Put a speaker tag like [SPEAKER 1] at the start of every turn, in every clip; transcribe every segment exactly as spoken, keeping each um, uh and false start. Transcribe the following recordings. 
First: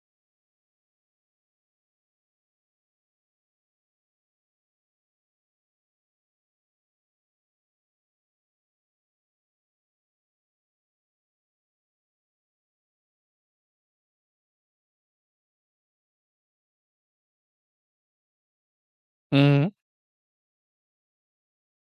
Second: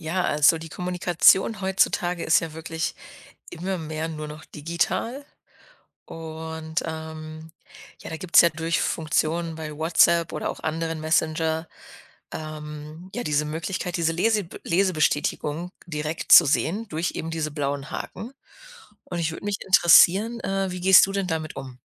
[SPEAKER 1] Ja, also die Kommunikation heutzutage ist ja wirklich immer mehr nur noch digital. Und ähm, ja, da gibt's ja durch Funktionen bei WhatsApp oder auch anderen Messenger ähm, ja diese Möglichkeit, diese Lese Lesebestätigung direkt zu sehen durch eben diese blauen Haken. Und ich würde mich
[SPEAKER 2] Mhm.
[SPEAKER 1] interessieren, äh, wie gehst du denn damit um?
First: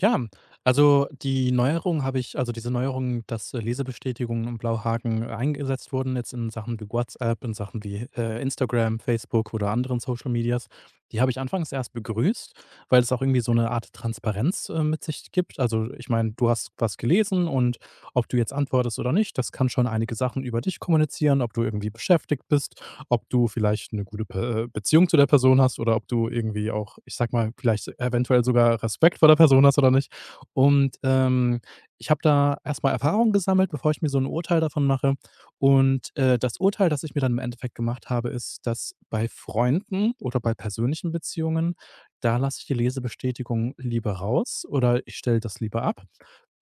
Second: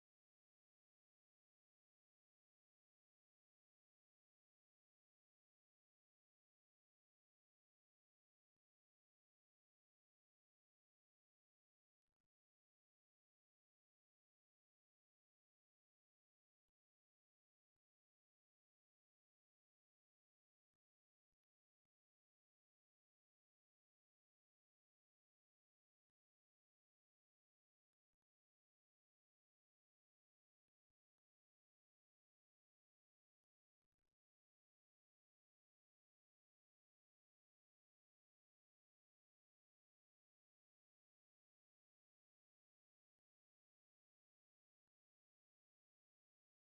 [SPEAKER 2] Ja, also die Neuerung habe ich also diese Neuerung, dass, äh, Lesebestätigungen und Blauhaken äh, eingesetzt wurden jetzt in Sachen wie WhatsApp, in Sachen wie, äh, Instagram, Facebook oder anderen Social Medias, die habe ich anfangs erst begrüßt, weil es auch irgendwie so eine Art Transparenz, äh, mit sich gibt. Also, ich meine, du hast was gelesen und ob du jetzt antwortest oder nicht, das kann schon einige Sachen über dich kommunizieren, ob du irgendwie beschäftigt bist, ob du vielleicht eine gute Pe äh, Beziehung zu der Person hast oder ob du irgendwie auch, ich sag mal, vielleicht so eventuell sogar Respekt vor der Person hast oder nicht. Und, ähm, ich habe da erstmal mal Erfahrung gesammelt, bevor ich mir so ein Urteil davon mache. Und, äh, das Urteil, das ich mir dann im Endeffekt gemacht habe, ist, dass bei Freunden oder bei persönlichen Beziehungen, da lasse ich die Lesebestätigung lieber raus oder ich stelle das lieber ab.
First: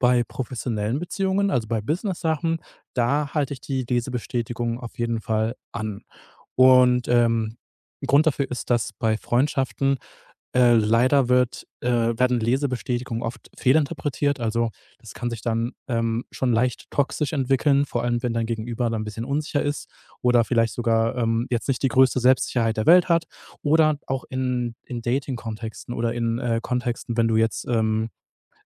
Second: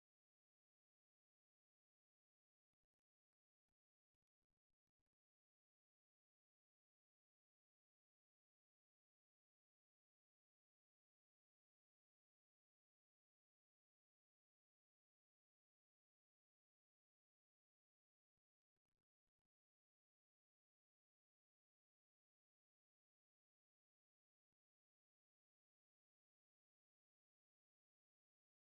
[SPEAKER 2] Bei professionellen Beziehungen, also bei Business-Sachen, da halte ich die Lesebestätigung auf jeden Fall an. Und, ähm, 'n Grund dafür ist, dass bei Freundschaften, äh, leider wird äh, werden Lesebestätigungen oft fehlinterpretiert. Also, das kann sich dann, ähm, schon leicht toxisch entwickeln, vor allem wenn dein Gegenüber dann ein bisschen unsicher ist oder vielleicht sogar, ähm, jetzt nicht die größte Selbstsicherheit der Welt hat oder auch in in Dating-Kontexten oder in, äh, Kontexten, wenn du jetzt, ähm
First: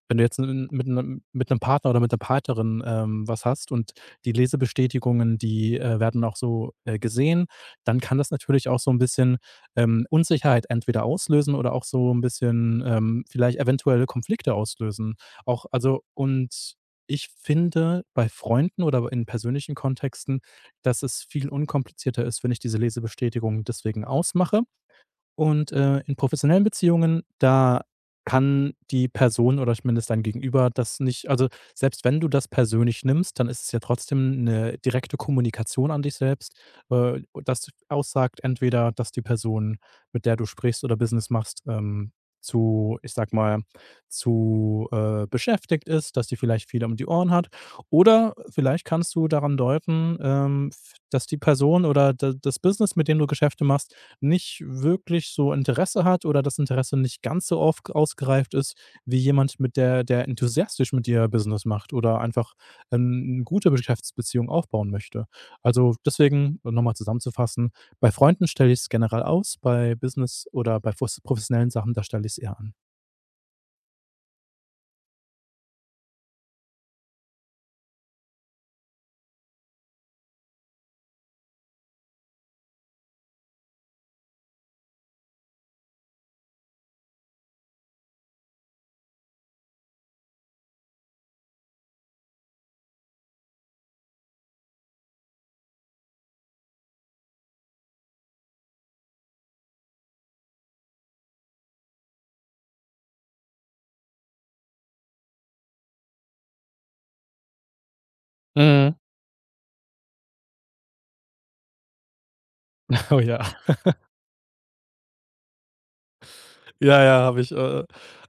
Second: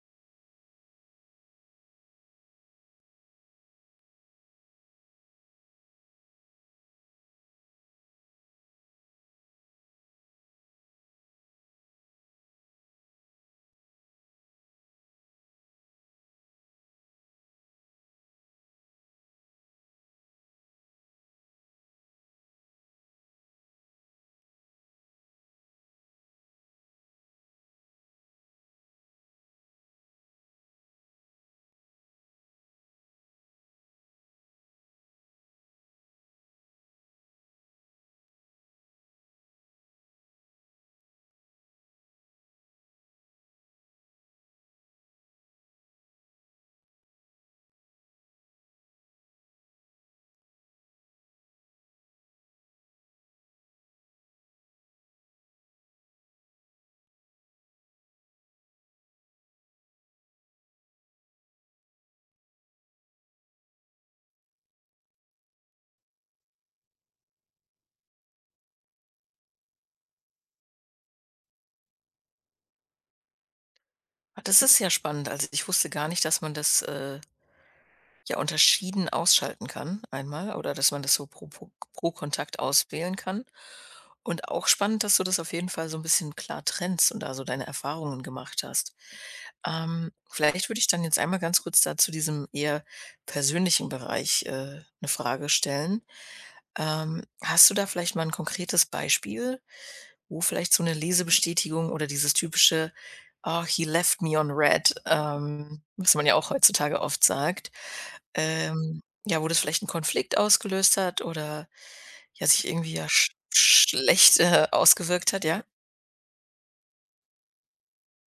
[SPEAKER 2] wenn du jetzt 'n mit 'nem mit 'nem Partner oder mit der Partnerin, ähm, was hast und die Lesebestätigungen, die, äh, werden auch so, äh, gesehen, dann kann das natürlich auch so ein bisschen, ähm, Unsicherheit entweder auslösen oder auch so ein bisschen, ähm, vielleicht eventuelle Konflikte auslösen. Auch also, und Ich finde bei Freunden oder in persönlichen Kontexten, dass es viel unkomplizierter ist, wenn ich diese Lesebestätigung deswegen ausmache, und, äh, in professionellen Beziehungen, da kann die Person oder zumindest dein Gegenüber das nicht also, selbst wenn du das persönlich nimmst, dann ist es ja trotzdem eine direkte Kommunikation an dich selbst, äh, das aussagt entweder, dass die Person, mit der du sprichst oder Business machst, ähm, zu ich sag mal, zu, äh, beschäftigt ist, dass die vielleicht viel um die Ohren hat. Oder vielleicht kannst du daran deuten, ähm, f dass die Person oder da das Business, mit dem du Geschäfte machst, nicht wirklich so Interesse hat oder das Interesse nicht ganz so auf ausgereift ist wie jemand, mit der der enthusiastisch mit dir Business macht oder einfach, ähm, 'ne gute Geschäftsbeziehung aufbauen möchte. Also, deswegen, um noch zusammenzufassen, bei Freunden stelle ich es generell aus, bei Business oder bei fus professionellen Sachen, da stelle ich es eher an.
[SPEAKER 1] Ah, das ist ja spannend. Also ich wusste gar nicht, dass man das äh, ja, unterschieden ausschalten kann einmal oder dass man das so pro pro pro Kontakt auswählen kann. Und auch spannend, dass du das auf jeden Fall so ein bisschen klar trennst und da so deine Erfahrungen gemacht hast. Ähm, vielleicht würde ich dann jetzt einmal ganz kurz da zu diesem eher persönlichen Bereich, äh, 'ne Frage stellen. Ähm, hast du da vielleicht mal ein konkretes Beispiel, wo vielleicht so eine Lesebestätigung oder dieses typische Oh, „He left me on red“, ähm, was man ja auch heutzutage oft sagt.
[SPEAKER 2] Mhm.
[SPEAKER 1] Ähm, ja, wo das vielleicht 'n Konflikt ausgelöst hat oder, ja, sich irgendwie ja
[SPEAKER 2] Oh
[SPEAKER 1] sch
[SPEAKER 2] ja.
[SPEAKER 1] schlecht äh, ausgewirkt hat, ja?
[SPEAKER 2] Ja, ja, habe ich. Äh,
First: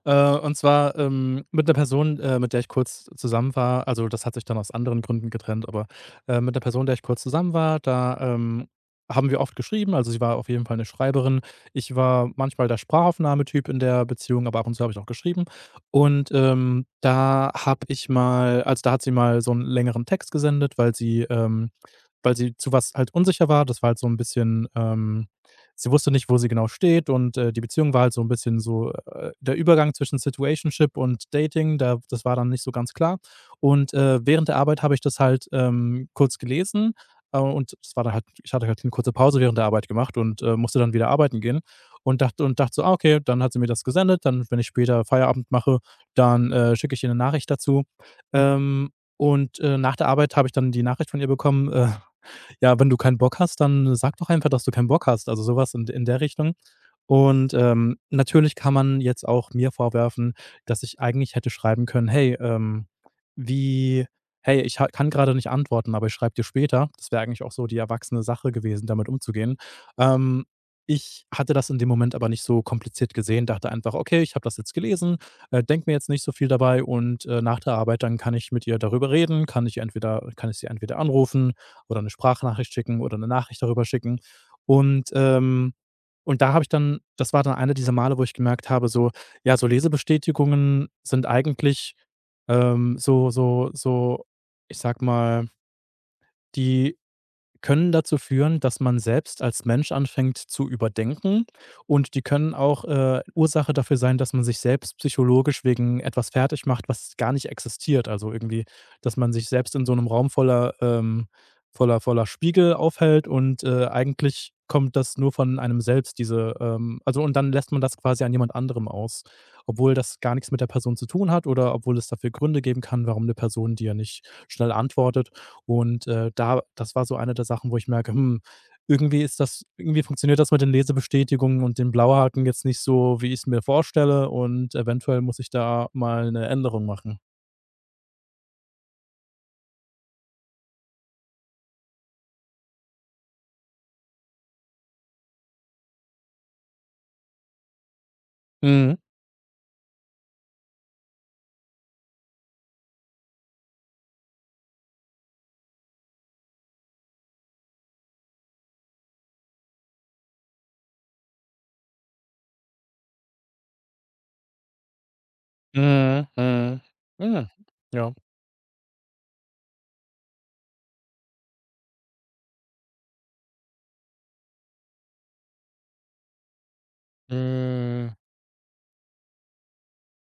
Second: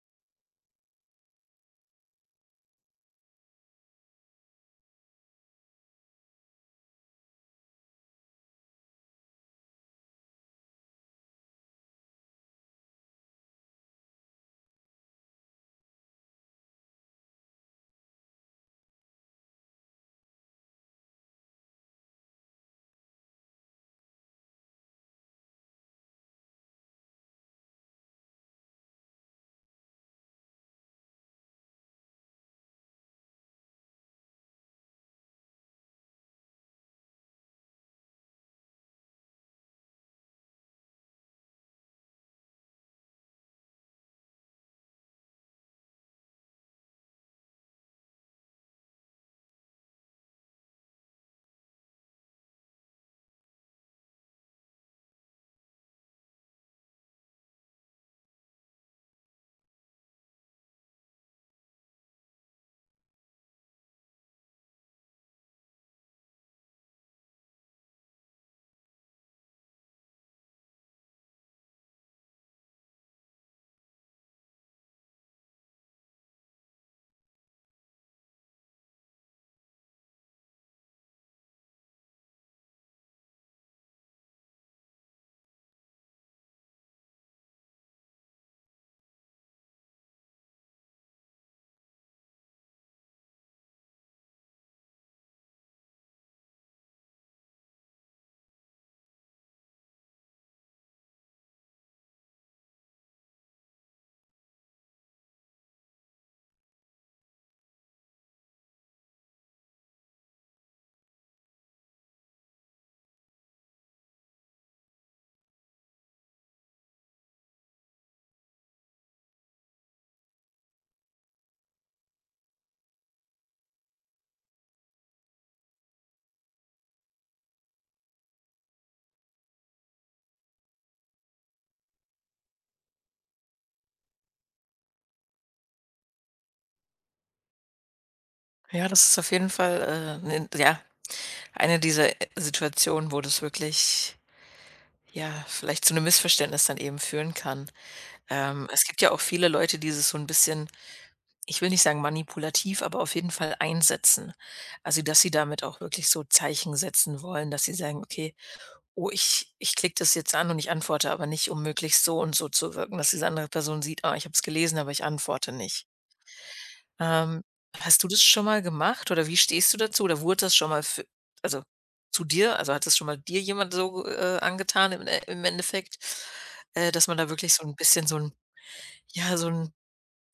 [SPEAKER 2] äh, Und zwar, ähm, mit einer Person, äh, mit der ich kurz zusammen war, also, das hat sich dann aus anderen Gründen getrennt, aber, äh, mit der Person, der ich kurz zusammen war, da, ähm, haben wir oft geschrieben. Also, sie war auf jeden Fall eine Schreiberin. Ich war manchmal der Sprachaufnahmetyp in der Beziehung, aber ab und zu habe ich auch geschrieben. Und, ähm, da habe ich mal also, da hat sie mal so einen längeren Text gesendet, weil sie ähm, weil sie zu was halt unsicher war. Das war halt so ein bisschen, ähm sie wusste nicht, wo sie genau steht, und, äh, die Beziehung war halt so ein bisschen so, äh, der Übergang zwischen Situationship und Dating, da das war dann nicht so ganz klar. Und, äh, während der Arbeit habe ich das halt, ähm, kurz gelesen, äh, und es war dann halt ich hatte halt eine kurze Pause während der Arbeit gemacht und, äh, musste dann wieder arbeiten gehen und dachte und dachte so: „Ah, okay, dann hat sie mir das gesendet, dann wenn ich später Feierabend mache, dann, äh, schicke ich ihr 'ne Nachricht dazu.“ Ähm, und, äh, Nach der Arbeit habe ich dann die Nachricht von ihr bekommen: äh „Ja, wenn du keinen Bock hast, dann sag doch einfach, dass du keinen Bock hast.“ Also sowas in in der Richtung. Und, ähm, natürlich kann man jetzt auch mir vorwerfen, dass ich eigentlich hätte schreiben können: „Hey, ähm, wie hey, ich ha kann gerade nicht antworten, aber ich schreibe dir später.“ Das wäre eigentlich auch so die erwachsene Sache gewesen, damit umzugehen. Ähm, Ich hatte das in dem Moment aber nicht so kompliziert gesehen, dachte einfach: „Okay, ich habe das jetzt gelesen, äh, denke mir jetzt nicht so viel dabei, und, äh, nach der Arbeit, dann kann ich mit ihr darüber reden, kann ich entweder kann ich sie entweder anrufen oder eine Sprachnachricht schicken oder eine Nachricht darüber schicken.“ Und, ähm und da habe ich dann, das war dann einer dieser Male, wo ich gemerkt habe, so: ja, so Lesebestätigungen sind eigentlich, ähm, so so so, ich sag mal, die können dazu führen, dass man selbst als Mensch anfängt zu überdenken, und die können auch, äh, Ursache dafür sein, dass man sich selbst psychologisch wegen etwas fertig macht, was gar nicht existiert. Also, irgendwie, dass man sich selbst in so einem Raum voller, ähm voller voller Spiegel aufhält und, äh, eigentlich kommt das nur von einem selbst, diese, ähm also, und dann lässt man das quasi an jemand anderem aus, obwohl das gar nichts mit der Person zu tun hat oder obwohl es dafür Gründe geben kann, warum eine Person dir nicht schnell antwortet. Und, äh, da das war so eine der Sachen, wo ich merke, hm, irgendwie ist das irgendwie funktioniert das mit den Lesebestätigungen und den Blauhaken jetzt nicht so, wie ich es mir vorstelle, und eventuell muss ich da mal eine Änderung machen.
[SPEAKER 1] Ja, das ist auf jeden Fall äh, 'ne ja, eine dieser äh, Situationen, wo das wirklich, ja, vielleicht zu 'nem Missverständnis dann eben führen kann. Ähm, es
[SPEAKER 2] Mhm.
[SPEAKER 1] gibt ja auch viele Leute, die sich so ein bisschen, ich will nicht sagen manipulativ, aber auf jeden Fall einsetzen. Also, dass sie damit auch wirklich so Zeichen setzen wollen, dass sie sagen: „Okay, oh, ich ich klicke das jetzt an und ich antworte aber nicht“, um möglichst so und so zu wirken, dass diese andere Person sieht: „Ah, ich habe es gelesen, aber ich antworte nicht.“
[SPEAKER 2] Mhm. Mhm.
[SPEAKER 1] Ähm,
[SPEAKER 2] Mhm.
[SPEAKER 1] hast du
[SPEAKER 2] Ja.
[SPEAKER 1] das schon mal gemacht oder wie stehst du dazu oder wurde das schon mal fü also, zu dir, also hat das schon mal dir jemand so, äh, angetan, im äh im Endeffekt, äh, dass man da wirklich so ein bisschen
[SPEAKER 2] Mhm.
[SPEAKER 1] so ein, ja, so ein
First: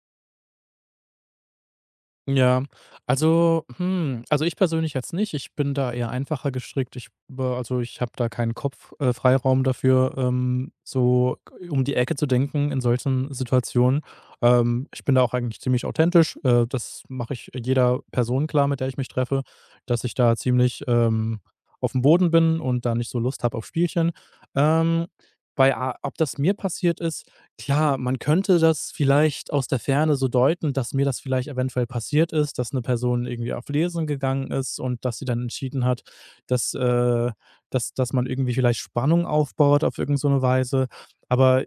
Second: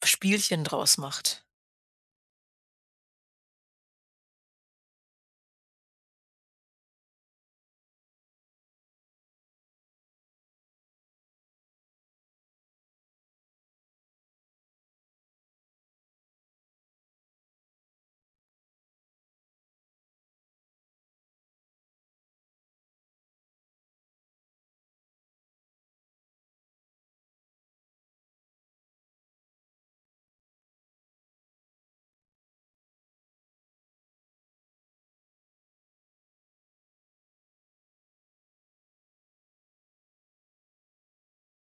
[SPEAKER 1] Spielchen draus macht.
[SPEAKER 2] Ja, also, hm, also ich persönlich jetzt nicht. Ich bin da eher einfacher gestrickt. Ich, äh, also ich habe da keinen Kopf, äh, Freiraum dafür, ähm, so k- um die Ecke zu denken in solchen Situationen. Ähm, ich bin da auch eigentlich ziemlich authentisch. Äh, das mache ich jeder Person klar, mit der ich mich treffe, dass ich da ziemlich ähm, auf dem Boden bin und da nicht so Lust habe auf Spielchen. Ähm, Bei, A- ob das mir passiert ist: klar, man könnte das vielleicht aus der Ferne so deuten, dass mir das vielleicht eventuell passiert ist, dass eine Person irgendwie auf Lesen gegangen ist und dass sie dann entschieden hat, dass äh, dass dass man irgendwie vielleicht Spannung aufbaut auf irgend so eine Weise. Aber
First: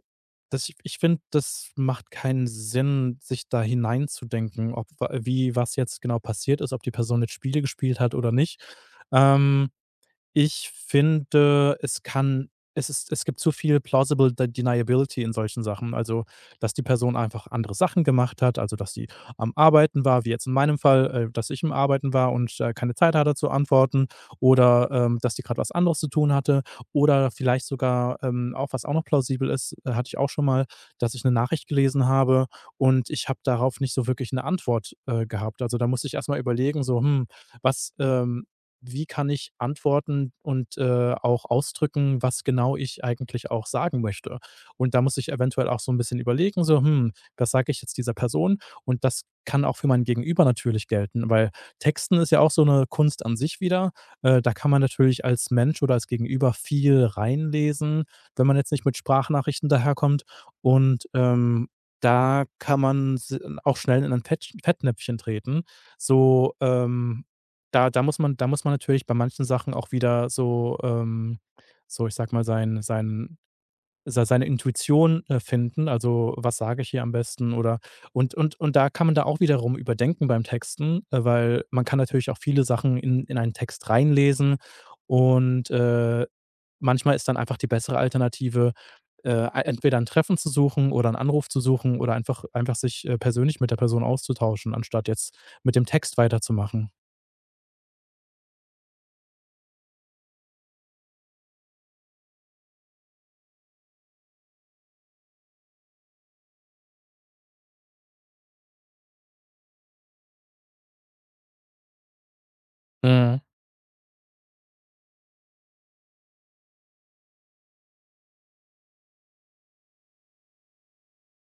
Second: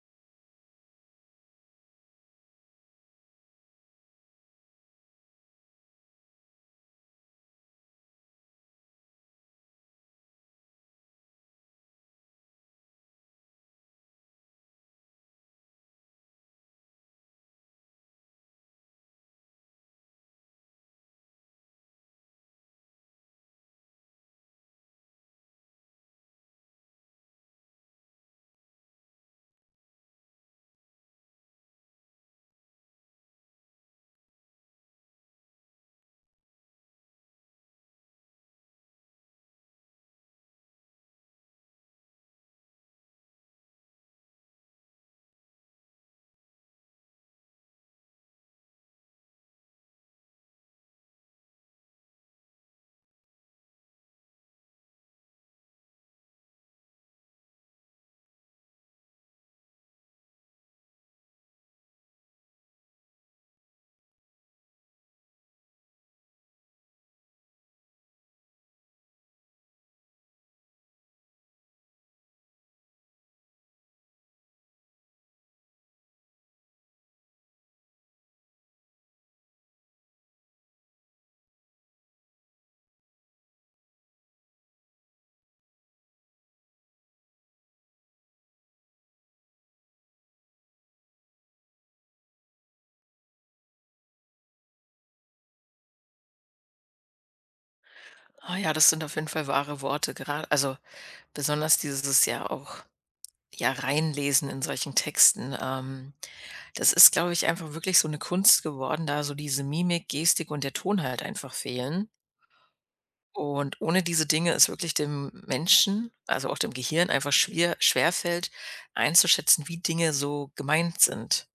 [SPEAKER 2] das ich ich finde, das macht keinen Sinn, sich da hineinzudenken, ob wa wie was jetzt genau passiert ist, ob die Person jetzt Spiele gespielt hat oder nicht. Ähm Ich finde, es kann es ist es gibt zu viel plausible de deniability in solchen Sachen. Also, dass die Person einfach andere Sachen gemacht hat, also, dass sie am Arbeiten war, wie jetzt in meinem Fall, äh, dass ich im Arbeiten war und, äh, keine Zeit hatte zu antworten, oder, ähm, dass die gerade was anderes zu tun hatte, oder vielleicht sogar, ähm, auch was auch noch plausibel ist, äh, hatte ich auch schon mal, dass ich eine Nachricht gelesen habe und ich habe darauf nicht so wirklich eine Antwort, äh, gehabt. Also, da musste ich erst mal überlegen so: „Hm, was, ähm wie kann ich antworten und, äh, auch ausdrücken, was genau ich eigentlich auch sagen möchte? Und da muss ich eventuell auch so ein bisschen überlegen, so: hm, was sage ich jetzt dieser Person?“ Und das kann auch für mein Gegenüber natürlich gelten, weil Texten ist ja auch so eine Kunst an sich wieder. Äh, da kann man natürlich als Mensch oder als Gegenüber viel reinlesen, wenn man jetzt nicht mit Sprachnachrichten daherkommt. Und, ähm, da kann man s auch schnell in ein Fett Fettnäpfchen treten. So, ähm da da muss man da muss man natürlich bei manchen Sachen auch wieder so, ähm so, ich sage mal, sein sein sei seine Intuition, äh, finden. Also: „Was sage ich hier am besten?“ Oder und und und Da kann man da auch wiederum überdenken beim Texten, äh, weil man kann natürlich auch viele Sachen in in einen Text reinlesen und, äh, manchmal ist dann einfach die bessere Alternative, äh, ei entweder ein Treffen zu suchen oder einen Anruf zu suchen oder einfach einfach sich, äh, persönlich mit der Person auszutauschen, anstatt jetzt mit dem Text weiterzumachen.
[SPEAKER 1] Ah ja, das sind auf jeden Fall wahre Worte. Gerade also, besonders dieses ja auch ja, reinlesen in solchen Texten. Ähm, das ist, glaube ich, einfach wirklich so eine Kunst geworden, da so diese Mimik, Gestik und der Ton halt einfach fehlen.
[SPEAKER 2] Mhm.
[SPEAKER 1] Und ohne diese Dinge ist wirklich dem Menschen, also auch dem Gehirn einfach schwer schwerfällt, einzuschätzen, wie Dinge so gemeint sind,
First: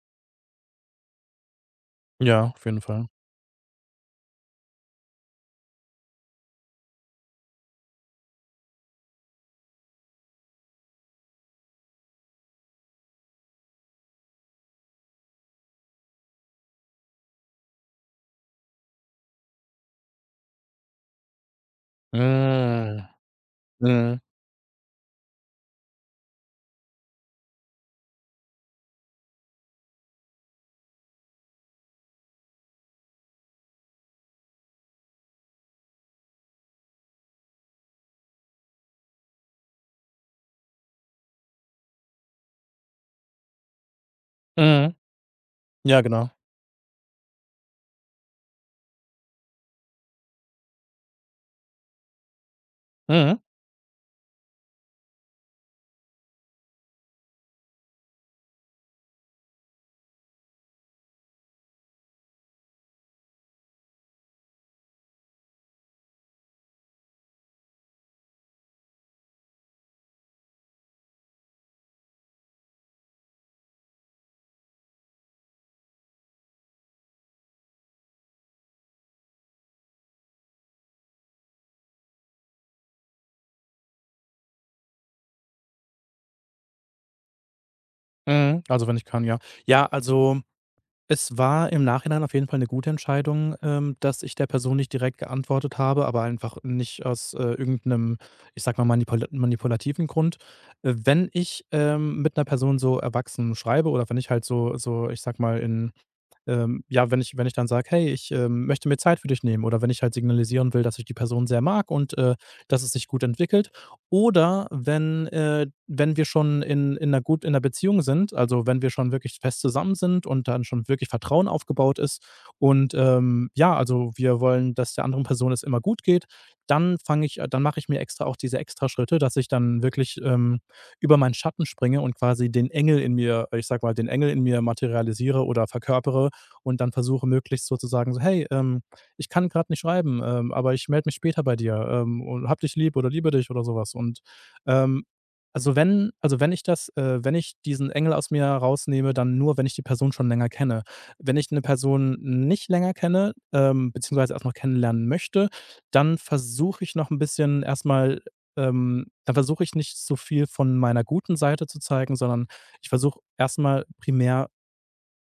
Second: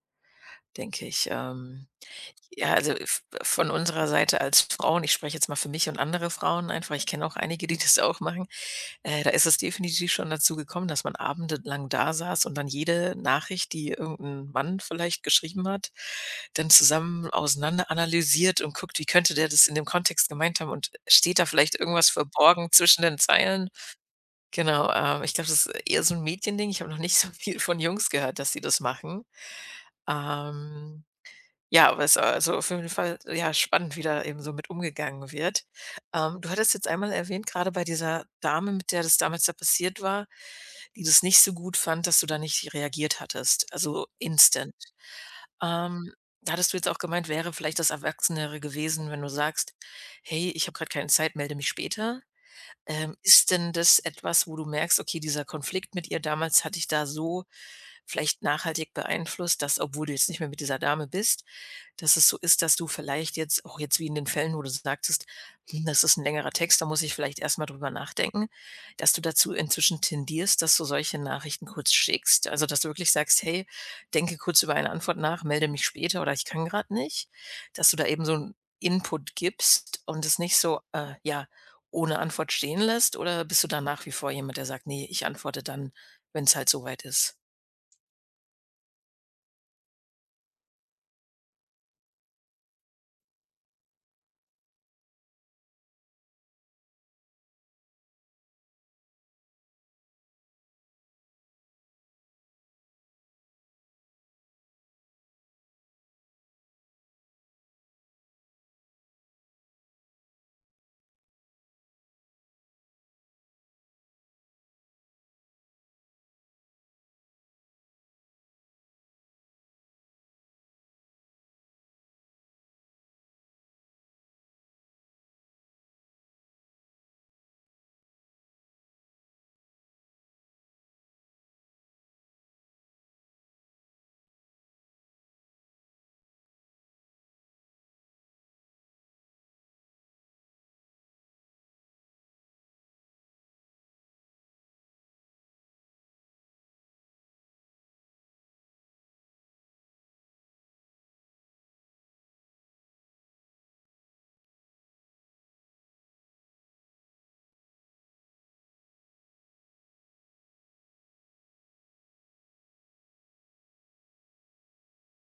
[SPEAKER 1] denke ich. Ähm
[SPEAKER 2] Ja, auf
[SPEAKER 1] Ja,
[SPEAKER 2] jeden
[SPEAKER 1] also
[SPEAKER 2] Fall.
[SPEAKER 1] v von unserer Seite als Frauen, ich spreche jetzt mal für mich und andere Frauen einfach, ich kenne auch einige, die das auch machen, äh, da ist es definitiv schon dazu gekommen, dass man abendelang da saß und dann jede Nachricht, die irgendein Mann vielleicht geschrieben hat, dann zusammen auseinander analysiert und guckt, wie könnte der das in dem Kontext gemeint haben, und steht da vielleicht irgendwas verborgen zwischen
[SPEAKER 2] Mhm.
[SPEAKER 1] den Zeilen?
[SPEAKER 2] Mhm.
[SPEAKER 1] Genau. Ähm, ich glaube, das ist eher so ein Mädchending. Ich habe noch nicht so viel von Jungs gehört, dass sie das machen. Ähm ja, aber es ist also auf jeden Fall, ja, spannend, wie da eben so mit umgegangen wird. Ähm, du hattest jetzt einmal erwähnt, gerade bei dieser Dame, mit der das damals da passiert war, die das nicht so gut fand, dass du da nicht reagiert hattest, also instant.
[SPEAKER 2] Mhm. Ja,
[SPEAKER 1] Ähm,
[SPEAKER 2] genau.
[SPEAKER 1] da hattest du jetzt auch gemeint, wäre vielleicht das Erwachsenere gewesen, wenn du sagst: „Hey, ich habe gerade keine Zeit, melde mich später.“ Ähm,
[SPEAKER 2] Mhm.
[SPEAKER 1] ist denn das etwas, wo du merkst: „Okay, dieser Konflikt mit ihr damals hat dich da so vielleicht nachhaltig beeinflusst, dass, obwohl du jetzt nicht mehr mit dieser Dame bist, dass es so ist, dass du vielleicht jetzt auch jetzt wie in den Fällen, wo du sagtest: „Hm, das ist ein längerer Text, da muss ich vielleicht erst mal drüber nachdenken“, dass du dazu inzwischen tendierst, dass du solche Nachrichten kurz schickst? Also, dass du wirklich sagst: „Hey, denke kurz über eine Antwort nach, melde mich später“ oder „Ich kann gerade nicht“? Dass du da eben so einen Input gibst und es nicht so, äh, ja, ohne Antwort stehen lässt? Oder bist du da nach wie vor jemand, der sagt: nee, ich antworte dann, wenn es halt so weit ist“?
[SPEAKER 2] Mhm. Also, wenn ich kann, ja. Ja, also, es war im Nachhinein auf jeden Fall eine gute Entscheidung, ähm, dass ich der Person nicht direkt geantwortet habe, aber einfach nicht aus, äh, irgend ich sag mal, manipula manipulativen Grund. Äh, wenn ich, ähm, mit einer Person so erwachsen schreibe oder wenn ich halt so so, ich sag mal, in ähm, ja, wenn ich wenn ich dann sage: „Hey, ich, ähm, möchte mir Zeit für dich nehmen.“ Oder wenn ich halt signalisieren will, dass ich die Person sehr mag und, äh, dass es sich gut entwickelt. Oder wenn, äh wenn wir schon in in 'ner gut in 'ner Beziehung sind, also, wenn wir schon wirklich fest zusammen sind und dann schon wirklich Vertrauen aufgebaut ist und, ähm, ja, also, wir wollen, dass der anderen Person es immer gut geht, dann fange ich dann mache ich mir extra auch diese extra Schritte, dass ich dann wirklich, ähm, über meinen Schatten springe und quasi den Engel in mir ich sag mal, den Engel in mir materialisiere oder verkörpere und dann versuche möglichst so zu sagen, so: „Hey, ähm, ich kann gerade nicht schreiben, ähm, aber ich melde mich später bei dir, ähm, und habe dich lieb oder liebe dich“ oder sowas. Und, ähm, also wenn also wenn ich das äh, wenn ich diesen Engel aus mir rausnehme, dann nur, wenn ich die Person schon länger kenne. Wenn ich eine Person nicht länger kenne, ähm, beziehungsweise erst noch kennenlernen möchte, dann versuche ich noch ein bisschen erstmal ähm, dann versuche ich nicht so viel von meiner guten Seite zu zeigen, sondern ich versuche erstmal primär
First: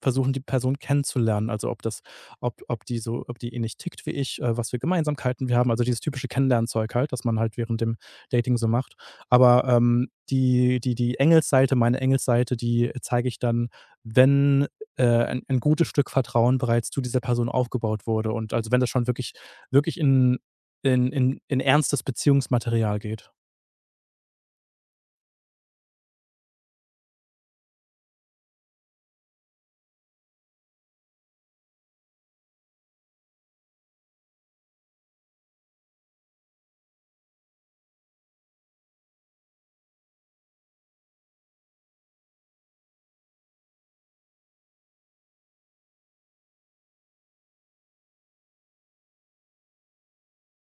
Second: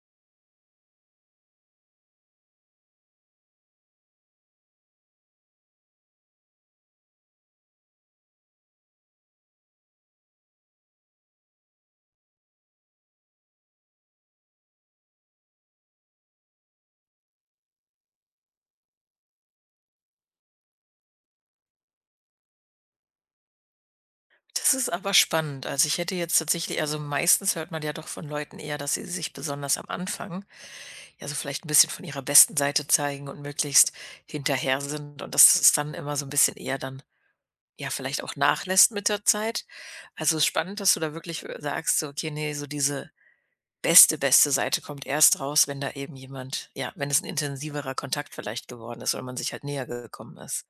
[SPEAKER 2] versuchen, die Person kennenzulernen. Also ob das, ob, ob die so, ob die ähnlich tickt wie ich, äh, was für Gemeinsamkeiten wir haben. Also dieses typische Kennenlernzeug halt, das man halt während dem Dating so macht. Aber ähm, die, die, die Engelsseite, meine Engelsseite, die zeige ich dann, wenn äh, ein, ein gutes Stück Vertrauen bereits zu dieser Person aufgebaut wurde. Und also wenn das schon wirklich, wirklich in, in, in, in ernstes Beziehungsmaterial geht.
[SPEAKER 1] Das ist aber spannend. Also, ich hätte jetzt tatsächlich, also meistens hört man ja doch von Leuten eher, dass sie sich besonders am Anfang, ja, so vielleicht ein bisschen von ihrer besten Seite zeigen und möglichst hinterher sind, und dass es dann immer so ein bisschen eher dann, ja, vielleicht auch nachlässt mit der Zeit. Also, es ist spannend, dass du da wirklich, äh, sagst, so: „Okay, nee, so diese beste, beste Seite kommt erst raus, wenn da eben jemand, ja, wenn es ein intensiverer Kontakt vielleicht geworden ist oder man sich halt näher gekommen ist.“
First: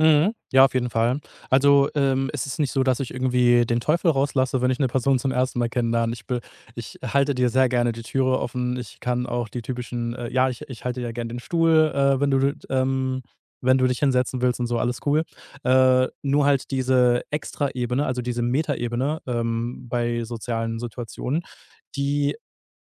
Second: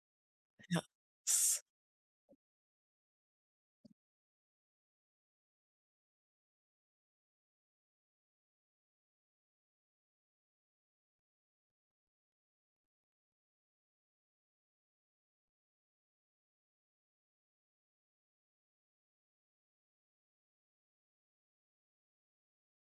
[SPEAKER 2] Mhm. Ja, auf
[SPEAKER 1] Ja,
[SPEAKER 2] jeden Fall. Also, ähm, es ist nicht so, dass ich irgendwie den Teufel rauslasse, wenn ich eine Person zum ersten Mal kennenlerne. Ich be ich halte dir sehr gerne die Türe offen. Ich kann auch die typischen äh, ja, ich ich halte ja gerne den Stuhl, äh, wenn du ähm, wenn du dich hinsetzen willst und so, alles cool. Äh, nur halt diese Extraebene, also diese Metaebene, ähm, bei sozialen Situationen, die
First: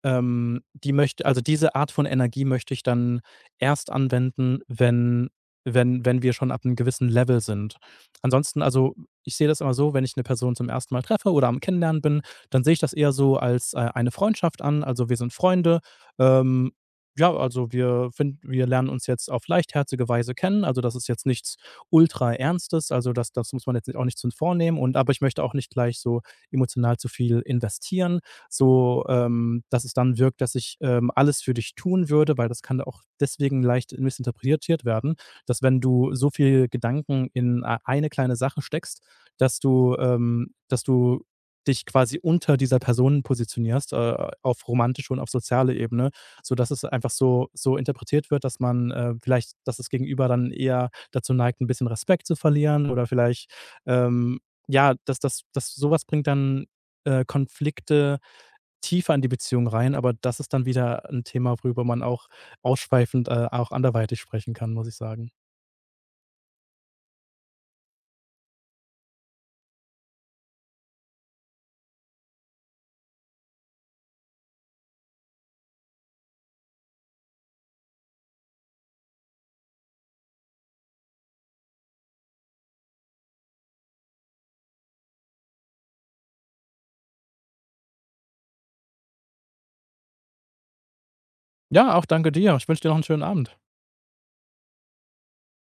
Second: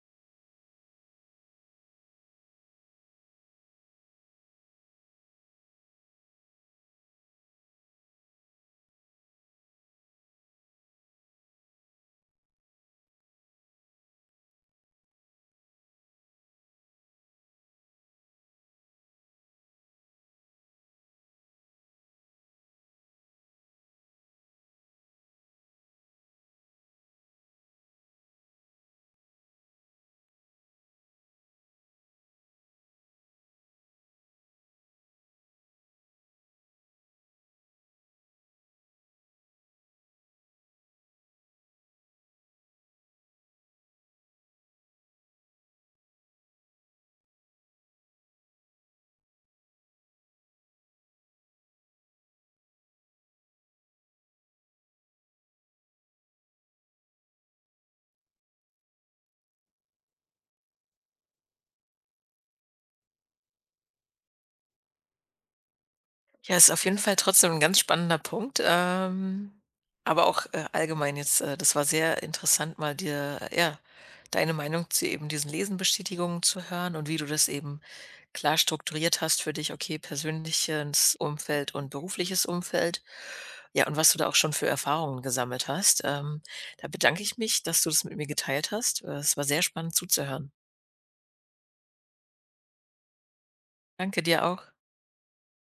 [SPEAKER 2] ähm, die möchte, also diese Art von Energie möchte ich dann erst anwenden, wenn wenn wenn wir schon ab einem gewissen Level sind. Ansonsten, also, ich sehe das immer so: wenn ich eine Person zum ersten Mal treffe oder am Kennenlernen bin, dann sehe ich das eher so als, äh, eine Freundschaft an. Also, wir sind Freunde. Ähm, ja, also wir finden wir lernen uns jetzt auf leichtherzige Weise kennen. Also, das ist jetzt nichts ultra Ernstes. Also, das das muss man jetzt auch nicht zu vornehmen, und aber ich möchte auch nicht gleich so emotional zu viel investieren so, ähm, dass es dann wirkt, dass ich, ähm, alles für dich tun würde, weil das kann auch deswegen leicht missinterpretiert werden, dass wenn du so viel Gedanken in ei eine kleine Sache steckst, dass du ähm, dass du dich quasi unter dieser Person positionierst, äh, auf romantische und auf soziale Ebene, sodass es einfach so so interpretiert wird, dass man, äh, vielleicht dass das Gegenüber dann eher dazu neigt, ein bisschen Respekt zu verlieren oder vielleicht, ähm, ja, dass das dass sowas bringt dann, äh, Konflikte tiefer in die Beziehung rein, aber das ist dann wieder ein Thema, worüber man auch ausschweifend, äh, auch anderweitig sprechen kann, muss ich sagen.
[SPEAKER 1] ja, ist auf jeden Fall trotzdem ein ganz spannender Punkt, ähm, aber auch, äh, allgemein jetzt, äh, das war sehr interessant, mal dir, äh, ja, deine Meinung zu eben diesen Lesenbestätigungen zu hören und wie du das eben klar strukturiert hast für dich: okay, persönliches Umfeld und berufliches Umfeld. Ja, und was du da auch schon für Erfahrungen gesammelt hast. Ähm, da bedanke ich mich, dass du das mit mir geteilt hast. Äh, es war sehr spannend zuzuhören.
[SPEAKER 2] Ja, auch danke dir. Ich wünsche dir noch einen schönen Abend.
[SPEAKER 1] Danke dir auch.